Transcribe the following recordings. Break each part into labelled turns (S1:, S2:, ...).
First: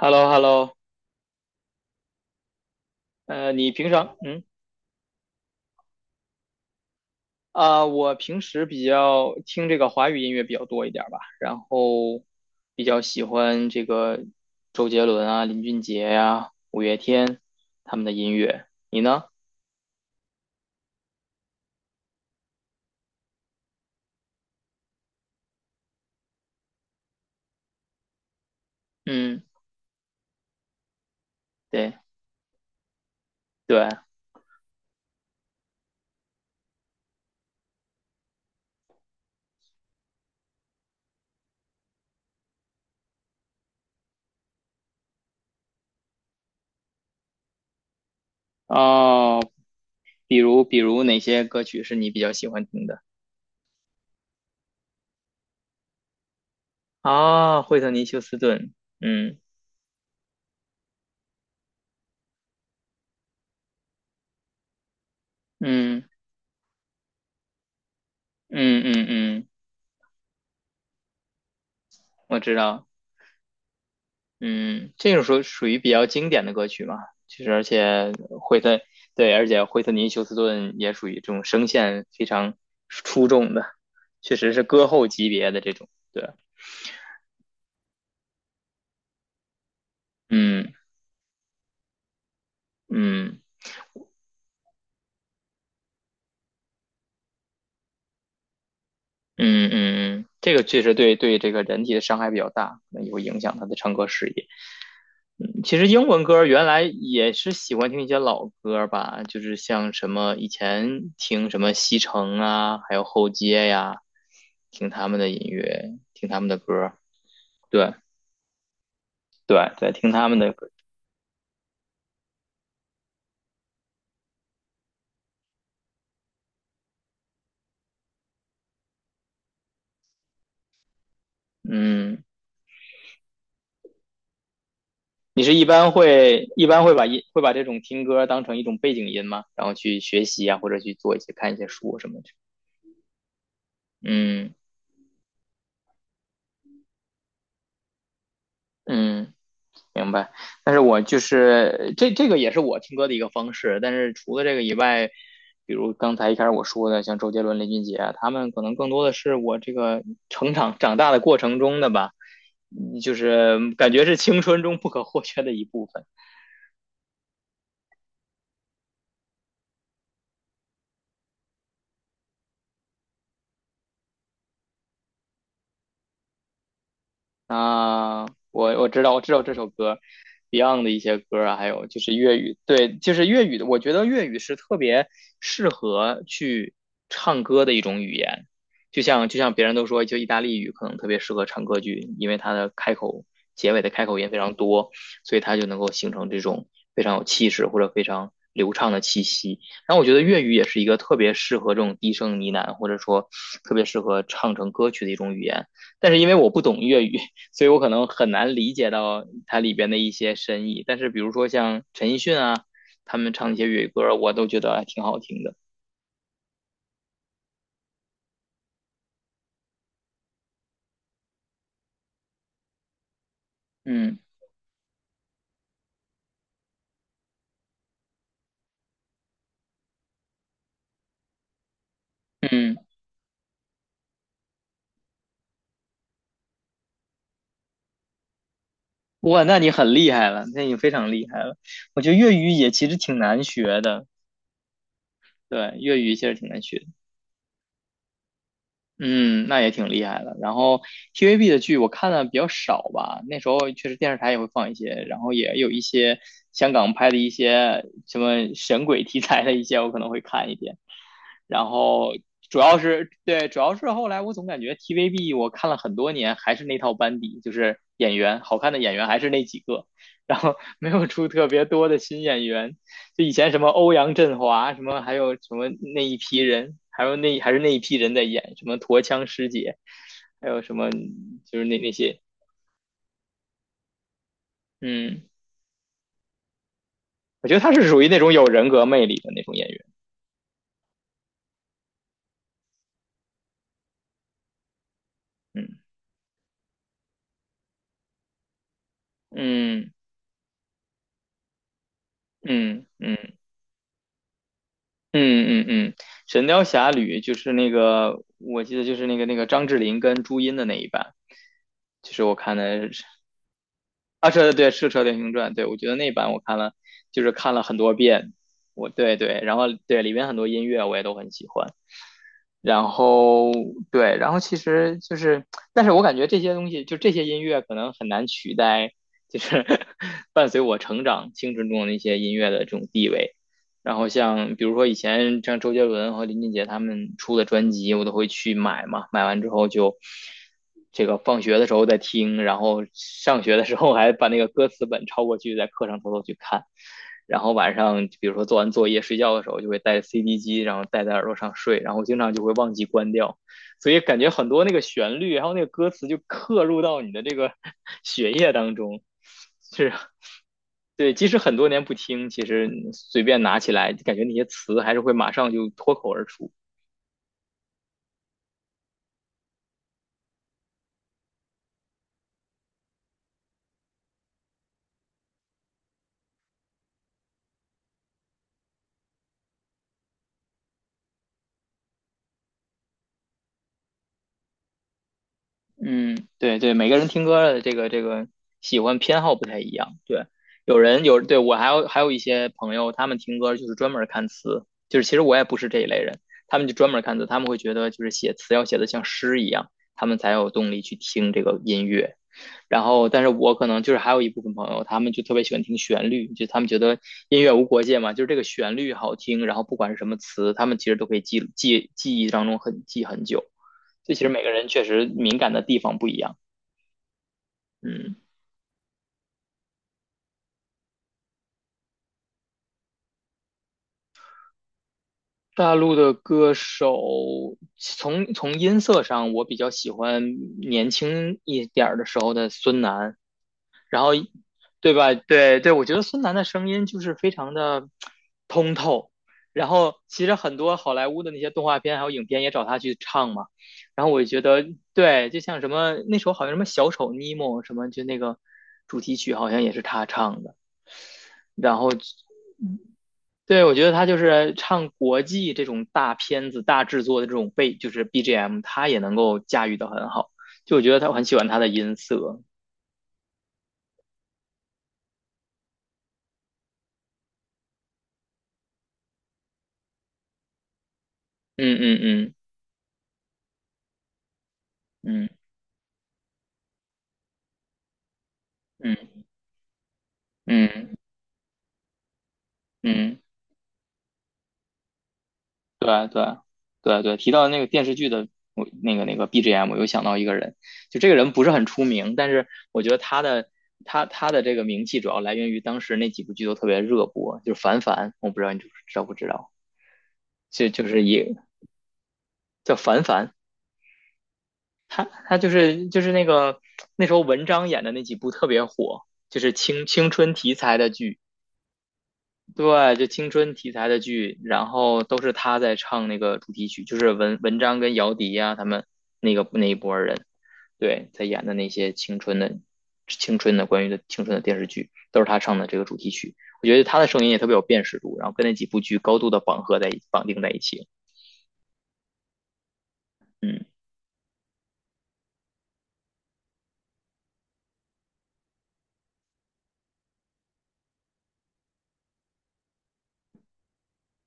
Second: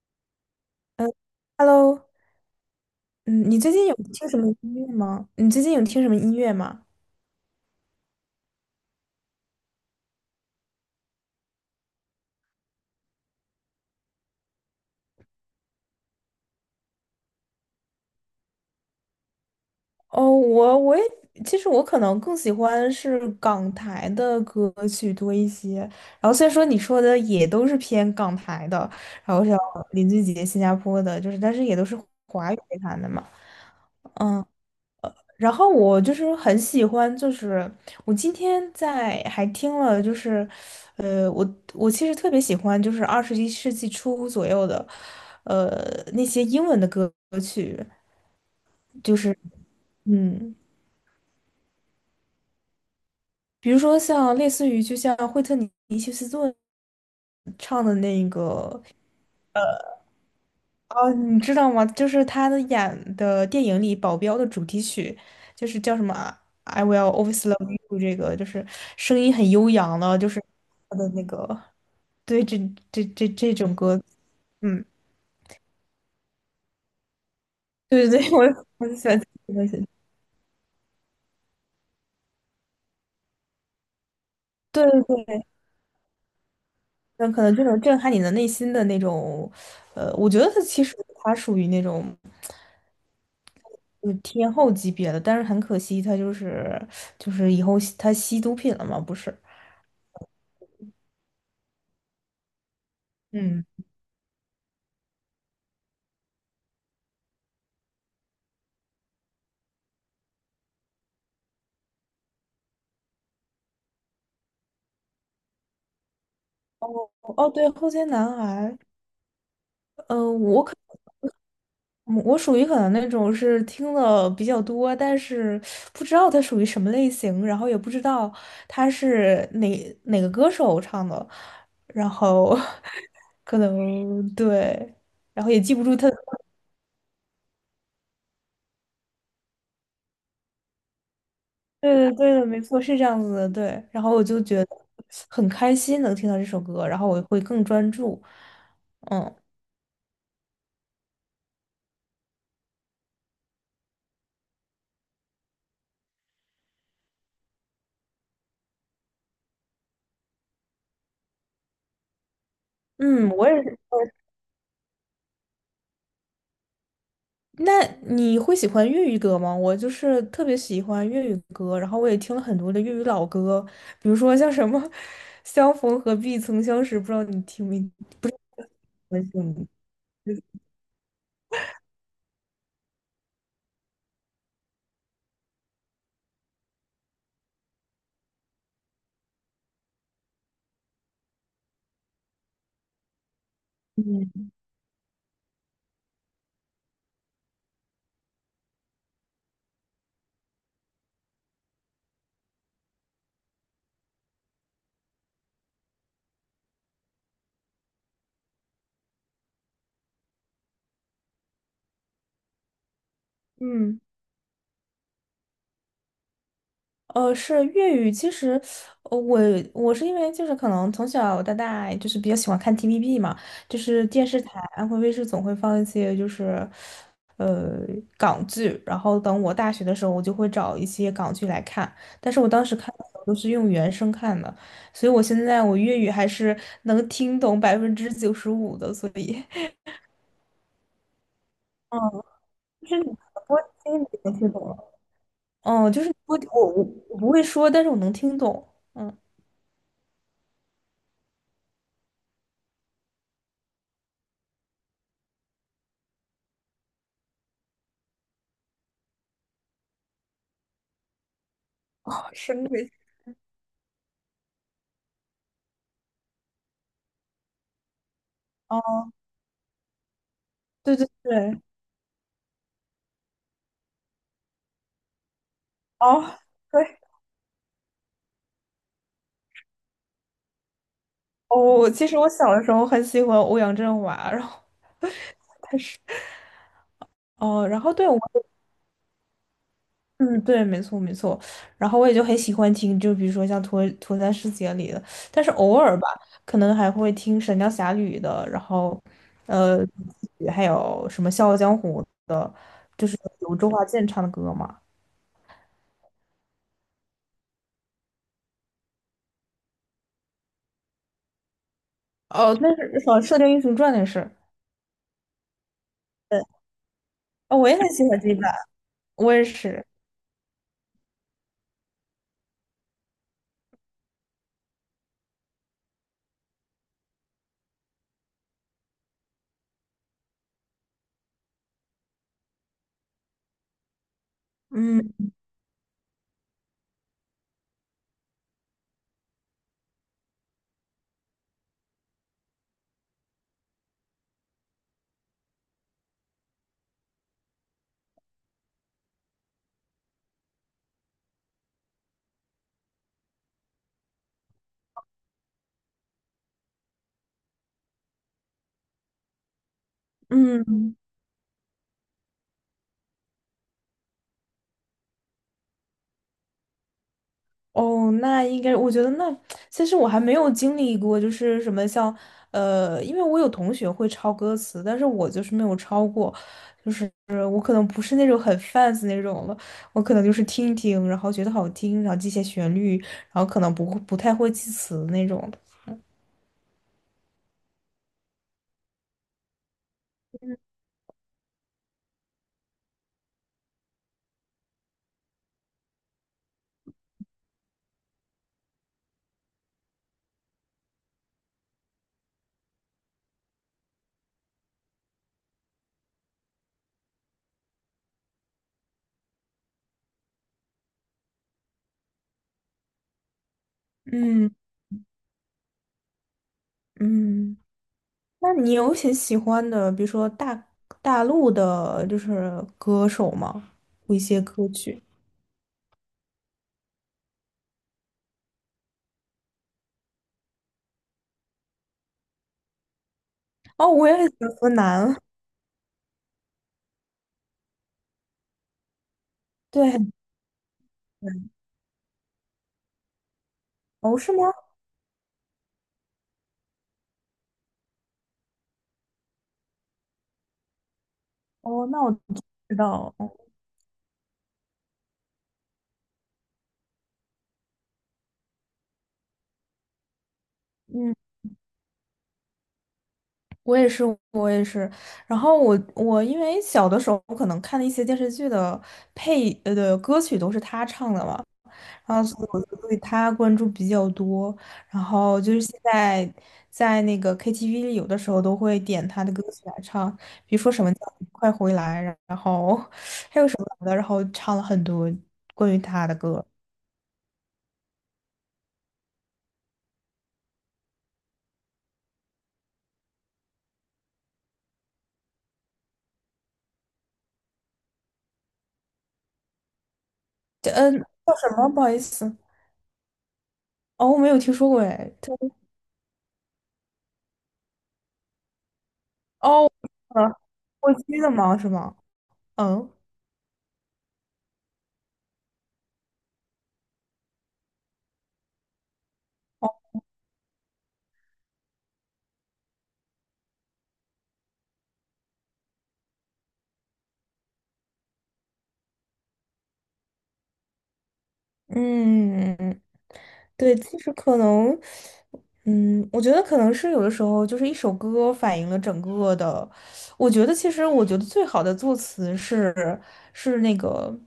S1: h e l l o h e l l o。
S2: 嗯 hello 嗯，你
S1: 你
S2: 最近
S1: 平
S2: 有
S1: 常，
S2: 听什么音乐吗？你最近有听什么音乐吗？
S1: 啊、我平时比较听这个华语音乐比较多一点儿吧，然后比较喜欢这个周杰伦啊、林俊杰呀、五月天他们的音乐。你呢？
S2: 哦，我也其实我可能更喜欢是港台的歌曲多一些，然后虽然说你说的也都是偏港台的，然
S1: 嗯，
S2: 后像林俊杰、新加坡的，就是但是也都
S1: 对
S2: 是华语乐坛的嘛。
S1: 对。
S2: 然后我就是很喜欢，就是我今天在还听了，就是，呃，我我其实特别喜欢，就是21世纪初左右的，呃，那些英文的歌曲，就是
S1: 哦，比
S2: 嗯，
S1: 如比如哪些歌曲是你比较喜欢听的？
S2: 比如说像类似于就像惠特尼休斯顿
S1: 啊，惠
S2: 唱
S1: 特
S2: 的
S1: 尼休
S2: 那
S1: 斯顿。
S2: 个
S1: 嗯
S2: 哦，你知道吗？就是他的演的电影里《保镖》的主题曲，就是叫
S1: 嗯
S2: 什么啊 I Will Always Love You》，这个就是
S1: 嗯嗯
S2: 声音
S1: 嗯，
S2: 很悠扬的，就是他的那个
S1: 我
S2: 对
S1: 知
S2: 这
S1: 道。
S2: 这这这种歌，嗯，
S1: 嗯，这种属于比较经典的歌曲嘛，其实而
S2: 对
S1: 且
S2: 对对，
S1: 惠
S2: 我
S1: 特，
S2: 我就喜欢这
S1: 对，而
S2: 个
S1: 且
S2: 东
S1: 惠
S2: 西，
S1: 特尼休斯顿也属于这种声线非常出众的，确实是
S2: 对
S1: 歌后
S2: 对
S1: 级
S2: 对，
S1: 别的这种。对，
S2: 那可能这种震撼你的内心的那种，我觉得他
S1: 嗯
S2: 其实他属于那种。
S1: 嗯
S2: 就是天后级别的，但是很可惜，他就是以后他吸毒品了嘛，不是？
S1: 嗯嗯嗯。嗯，这个确实，对对，这个人体的伤害比较大，可能也会影响
S2: 嗯。
S1: 他的唱歌事业。嗯，其实英文歌原来也是喜欢听一些老歌吧，就是像什么以前听什么西城啊，还有后街呀，听他们的音乐，听他们的歌。
S2: 哦，对，后
S1: 对
S2: 街男孩，
S1: 对对，听他们
S2: 嗯、
S1: 的歌。
S2: 我属于可能那种是听的比较多，但是不知道它属于什么类型，然后也不知道他是哪个歌手唱的，然
S1: 嗯，
S2: 后 可能对，
S1: 你
S2: 然后
S1: 是
S2: 也
S1: 一
S2: 记不
S1: 般
S2: 住他。
S1: 会一般会会把这种听歌当成一种背景音吗？然后去学习啊，或者去做一些看一些书什
S2: 对对
S1: 么的。
S2: 对的，没错，是这样子的，对。然后我就
S1: 嗯
S2: 觉得很开心能听到这首歌，然后我会更专注。
S1: 嗯。
S2: 嗯
S1: 明白。但是我就是这个也是我听歌的一个方式，但是除了这个以外，比如刚才一开始我说的，像周杰伦、林俊杰啊，他们可能更多的是我这个成长长大的过程中的吧。嗯，就
S2: 嗯，我也
S1: 是
S2: 是，
S1: 感觉是青春中不可或缺的一部分。
S2: 那你会喜欢粤语歌吗？我就是特别喜欢粤语歌，然后我也听了很多的粤语老歌，比如说像什么 《相逢何必曾相识》，不知道你听没听
S1: 啊，我我知道，
S2: 过
S1: 我
S2: 这
S1: 知道这
S2: 种
S1: 首歌，Beyond 的一些歌啊，还有就是粤语。对，就是粤语的。我觉得粤语是特别适合去唱歌的一种语言。就像别人都说，就意大利语可能特别适合唱歌剧，因为它的开口、结尾的开口音非常多，所以它就能够形成这种非常有气势或者非常流畅的气息。然后我觉得粤语也是一个特别适合这种低声呢喃，或者说特别适合唱成歌曲的一种语言。但是因为我不懂粤语，所以我可能很难理解到它里边的一些深意。但是比如说像陈奕迅啊，他们唱一些粤语
S2: 嗯。
S1: 歌，我都觉得还挺好听的。
S2: 是粤语。其实，呃我我是因为就是可能从小到大就是比较喜欢看 TVB 嘛，就是
S1: 嗯
S2: 电视台安徽卫视总会放一些就是呃港剧，然后等我大学的时候，我就会找一些港剧来看。但是我当时
S1: 嗯，
S2: 看的时候都是用原声看的，所以我现在我粤语还是能听懂95%的，所
S1: 哇，
S2: 以
S1: 那 你很厉害了，那你非常厉害了。
S2: 嗯，
S1: 我觉得粤语也其
S2: 就
S1: 实
S2: 是你
S1: 挺难
S2: 不会
S1: 学
S2: 听，
S1: 的。
S2: 你能听懂了。
S1: 对，
S2: 嗯，
S1: 粤
S2: 就是
S1: 语其
S2: 不，
S1: 实
S2: 我
S1: 挺难学
S2: 我
S1: 的。
S2: 我不会说，但是我能听懂。嗯，
S1: 嗯，那也挺厉害的。然后 TVB 的剧我看的比较少吧，那时候确实电视台也会放一些，然后也有一些香港拍的一些什么神鬼题材的一些，我可能会看一点。然后 主
S2: 声，是
S1: 要
S2: 那
S1: 是对，主要是后来我总感觉 TVB 我看了很多年还是那套班底，就是演员好看的演
S2: 哦，
S1: 员还是那几个，然后没
S2: 对
S1: 有
S2: 对
S1: 出特
S2: 对，
S1: 别多的新演员。就以前什么欧阳震华，什么还有什么那一批
S2: 哦，
S1: 人，
S2: 对，
S1: 还有还是那一批人在演，什么驼枪师姐，还有什么就是那
S2: 哦，
S1: 那
S2: 其实
S1: 些，
S2: 我小的时候很喜欢欧阳震华，然后
S1: 嗯，
S2: 但是，
S1: 我觉得
S2: 哦，
S1: 他
S2: 然
S1: 是
S2: 后
S1: 属于
S2: 对我
S1: 那种
S2: 也
S1: 有人格魅力的那种演员。
S2: 嗯，对，没错没错，然后我也就很喜欢听，就比如说像《脱单世姐》里的，但是偶
S1: 嗯
S2: 尔吧，可能还会听《神雕侠侣》的，然后，呃，
S1: 嗯
S2: 还有什么《笑傲江湖》的，
S1: 嗯
S2: 就是
S1: 嗯。
S2: 有周华健唱的歌嘛。
S1: 嗯嗯嗯，《神雕侠侣》就是那个，我记得就是那个张智霖跟朱茵的那一版，就是我看
S2: 哦，那
S1: 的
S2: 是
S1: 是。
S2: 好像《射雕英雄传》那
S1: 啊，
S2: 是，
S1: 是，对，是《射雕英雄传》。对，我觉得那版我
S2: 对，
S1: 看了，就是看
S2: 哦，
S1: 了
S2: 我
S1: 很
S2: 也很
S1: 多
S2: 喜欢这
S1: 遍。
S2: 一版，
S1: 对
S2: 我
S1: 对，
S2: 也
S1: 然后
S2: 是，
S1: 对里面很多音乐我也都很喜欢。然后对，然后其实就是，但是我感觉这些东西，就这些音乐可能很难取代，就是 伴随我成长青春中的那些音乐的这种地位。然后像比如说以
S2: 嗯
S1: 前像周杰伦和林俊杰他们出的专辑，我都会去买嘛，买完之后就这个放学的时候再听，然后上学的时候还把那个歌词本抄过去，在课上偷偷去看。然后晚上比如说做完作业睡觉的时候，就会带 CD 机，然后戴在耳朵上睡，然后经常就会忘记关掉，所以感觉很多那个旋律，还有那个歌词就刻入到你的这个 血液当中，是。
S2: 嗯。
S1: 对，即使很多年不听，其实随便拿起来，感觉那些词还是会马上就脱口而出。
S2: 哦，那应该，我觉得那其实我还没有经历过，就是什么像，因为我有同学会抄歌词，但是我就是没有抄过，就是我可能不是那种很 fans 那种了，我可能就是听一听，然后觉得好听，然后记些旋律，然后可能不会不太会记词那种的
S1: 嗯，对对，每个人听歌的这个喜欢偏好不太一样。对，有人有，对，我还有一些朋友，他们听歌就是专门看词，就是其实我也不是这一类人。他们就专门看词，他们会觉得就是写词要写的像诗一样，他们才有动力去听这个音乐。然后，但是我可能就是还有一部分朋友，他们就特别喜欢听旋律，就他们觉得音乐无国界嘛，就是这个旋律好听，然后不管是什么词，他们其实都可以记忆当中很记很久。这其实每个
S2: 嗯
S1: 人确实敏感的地方不一样。
S2: 嗯，
S1: 嗯，
S2: 那你有很喜欢的，比如说大陆的，就是歌手吗？一些歌曲。
S1: 大陆的歌手从音色上，我比较喜欢年轻一点儿的时候的孙楠。
S2: 哦，
S1: 然
S2: 我
S1: 后
S2: 也很喜欢河
S1: 对吧？
S2: 南，
S1: 对对，我觉得孙楠的声音就是非常的通透。然后
S2: 对。
S1: 其实很多好莱坞的那些动画片还有影片也找他去唱嘛。然后
S2: 哦，
S1: 我
S2: 是
S1: 觉
S2: 吗？
S1: 得，对，就像什么那时候好像什么小丑尼莫什么，就那个主题曲好像也是他唱的。然
S2: 哦，
S1: 后
S2: 那我知道，哦
S1: 对，我觉得他就是唱国际这种大片子、大制作的这种背，就是 BGM，他也能够驾驭的很好。就我觉得他我
S2: 嗯，
S1: 很喜欢他的音色。
S2: 我也是，我也是。然后我因为小的时候可能看的一些电视剧的的歌曲都是他唱的嘛，
S1: 嗯嗯
S2: 然后
S1: 嗯
S2: 所以我就对他关注比较多。然
S1: 嗯
S2: 后就是现在在那个 KTV 里，有的时候都会点
S1: 嗯
S2: 他的歌曲来唱，比如说什么
S1: 嗯
S2: 叫《快回来》，然后
S1: 嗯，
S2: 还有什么来的，然后唱了很多关于
S1: 对啊
S2: 他的
S1: 对啊
S2: 歌。
S1: 对啊对啊。提到那个电视剧的我那个 BGM，我又想到一个人。就这个人不是很出名，但是我觉得他的这个名气主要来源于当时那几部剧都特别热播。就是凡凡，我不知道你知不知道，就就
S2: 嗯，
S1: 是也
S2: 叫什么？不好意思，
S1: 叫凡凡。
S2: 哦，我没有听说过哎。
S1: 他就是那个那时候文章演的那几部特别火，就是
S2: 哦，
S1: 青春
S2: 呃，
S1: 题材的
S2: 过
S1: 剧。
S2: 期的吗？是吗？嗯，
S1: 对，就青春题材的剧，然后都是他在唱那个主题曲，就是文章跟姚笛呀、他们那个那
S2: 哦
S1: 一波人，对，在演的那些青春的电视剧，都是他唱的这个主题曲。我觉得他的声音也特别有辨识度，然后跟那几部剧高度的绑定在一起。
S2: 嗯，
S1: 嗯
S2: 对，其实可能，嗯，我觉得可能是有的时候就是一首歌反映了整个的。我觉得其实我觉得最好的作词是那个。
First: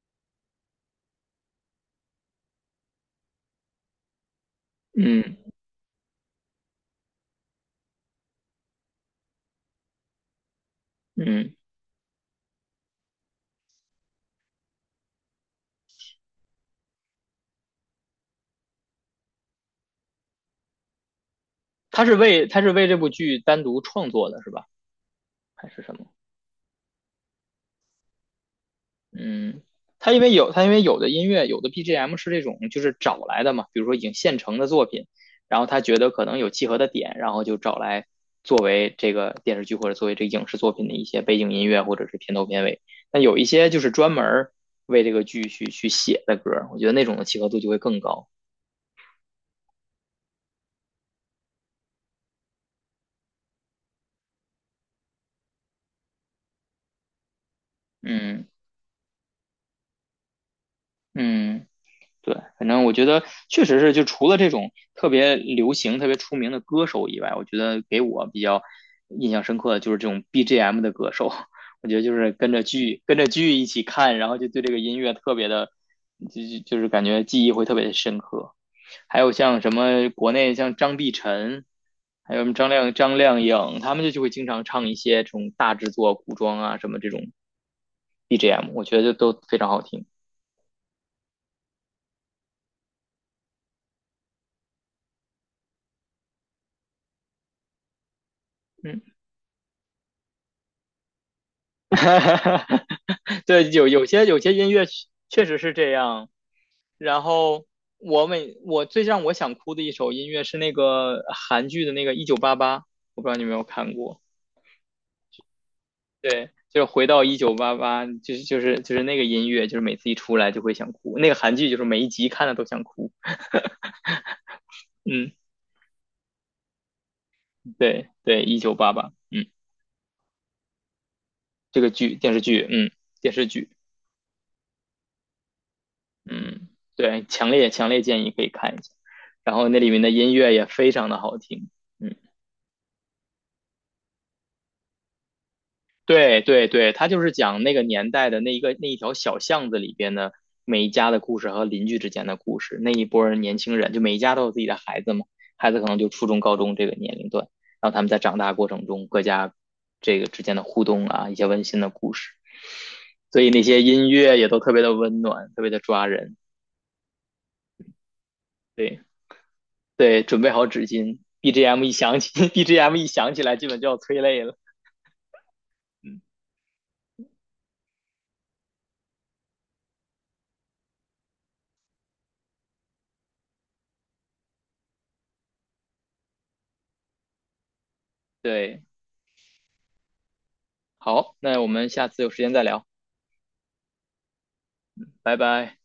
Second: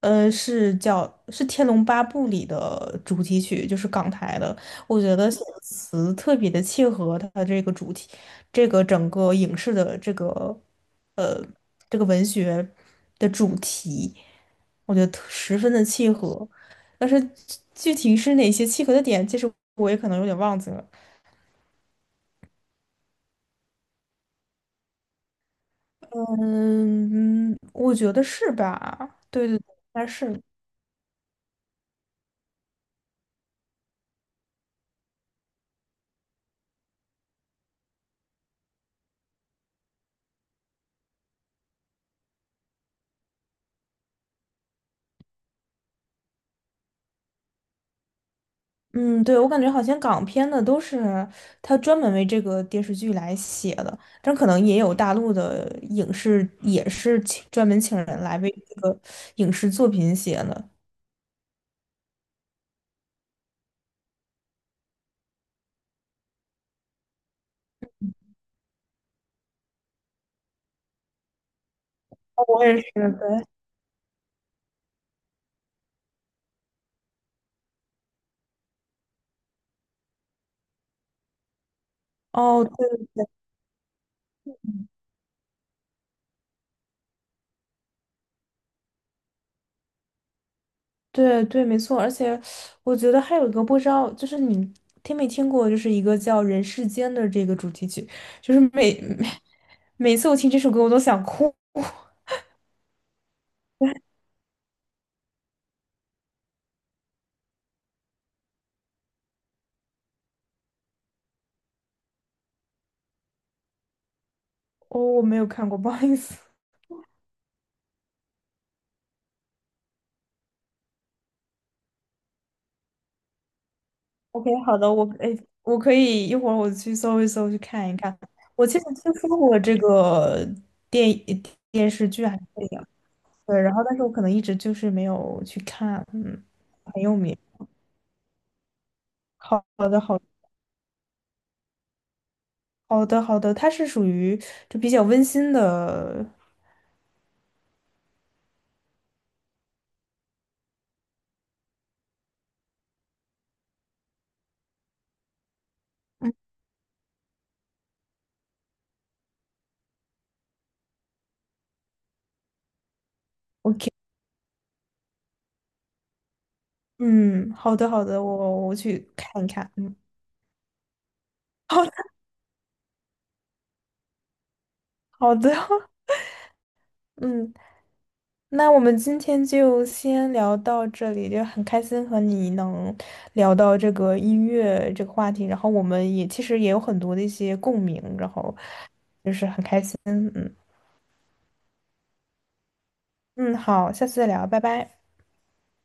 S2: 是叫是《天龙八部》里的主题曲，就是港台的。我觉得
S1: 嗯
S2: 写的词特别的契合它的这个主题，这个整个影视的呃
S1: 嗯，
S2: 这个文学的主题，我觉得特十分的契合。但是具体是哪些契合的点，其实我也可能有点忘记了。
S1: 他是为这部剧单独创作的是吧？还是什么？
S2: 嗯，嗯我觉得是吧？对对
S1: 嗯，
S2: 对，应该是。
S1: 它因为有的音乐有的 BGM 是这种就是找来的嘛，比如说已经现成的作品，然后他觉得可能有契合的点，然后就找来作为这个电视剧或者作为这个影视作品的一些背景音乐或者是片头片尾。那有一些就是专门为这个剧去写的歌我觉得那种的契合度就会更高。
S2: 嗯，对，我感觉好像港片的都是他专门为这个电视剧来写的，但可能也有大陆的影视也是请专门请人来
S1: 嗯
S2: 为这个影视作品写的。
S1: 嗯。对，反正我觉得确实是，就除了这种特别流行、特别出名的歌手以外，我觉得给我比较印象深刻的就是这种 BGM 的歌手。我觉得就是
S2: 哦
S1: 跟着
S2: 我也是，
S1: 剧、跟着
S2: 对。
S1: 剧一起看，然后就对这个音乐特别的，就是感觉记忆会特别的深刻。还有像什么国内像张碧晨，还有什么
S2: 哦，对
S1: 张靓颖，他们就会经常唱一些这种大制作、古装啊什么这种 BGM，我觉得就都非常好听。
S2: 对对，没错，而且我觉得还有一个不知道，就是你听没听过，就是一个叫《人世间》的这个主题曲，就是每
S1: 嗯。
S2: 每每次我听这首歌我都想哭。
S1: 对，有些音乐确实是这样。然后我最让我想哭的一首音乐是那个韩剧的那个《一九八八》，我不知道你有没有看过。
S2: 哦，我没有看过，不好意思。
S1: 对，就是回到一九八八，就是那个音乐，就是每次一出来就会想哭。那个韩剧就是每一集看了都想哭。
S2: OK，好的，我哎，
S1: 嗯，
S2: 我可以一会儿我去搜一搜，去看一
S1: 对
S2: 看。
S1: 对，《一
S2: 我
S1: 九
S2: 其实
S1: 八八》。
S2: 听说
S1: 嗯，
S2: 过这个电呃
S1: 这个
S2: 电视
S1: 剧
S2: 剧
S1: 电
S2: 还
S1: 视
S2: 是
S1: 剧。
S2: 电影，
S1: 嗯，电视
S2: 对，
S1: 剧。
S2: 然后但是我可能一直就是没有去看，嗯，
S1: 嗯，
S2: 很有
S1: 对，
S2: 名。
S1: 强烈强烈建议可以看一下。然
S2: 好
S1: 后那
S2: 好
S1: 里
S2: 的，
S1: 面的
S2: 好
S1: 音乐也非常的好听，嗯。
S2: 好的，好的，它是属于就比较温馨的，
S1: 对对对，他就是讲那个年代的那一条小巷子里边的每一家的故事和邻居之间的故事。那一波人年轻人，就每一家都有自己的孩子嘛，孩子可能就初中、高中这个年龄段，然后他们在长大过程中各家这个之间的互动啊，一些温馨的故事。所以那些音乐也都特别的温暖，特别的抓人。
S2: 嗯，好的，好的，我
S1: 对
S2: 去看一看，嗯，
S1: 对，准备好纸巾 ，BGM 一
S2: 好
S1: 响起，BGM 一响起来，基本就要催泪了。
S2: 好的，
S1: 嗯，
S2: 嗯，那我们今天就先聊到这里，就很开心和你能聊到这个音乐这个话题，然后我们也其实也有很多的一些共鸣，然后
S1: 对，
S2: 就是很开心。嗯
S1: 好，那我们下次有时间再聊，
S2: 嗯，好，下次再聊，拜拜。
S1: 拜拜。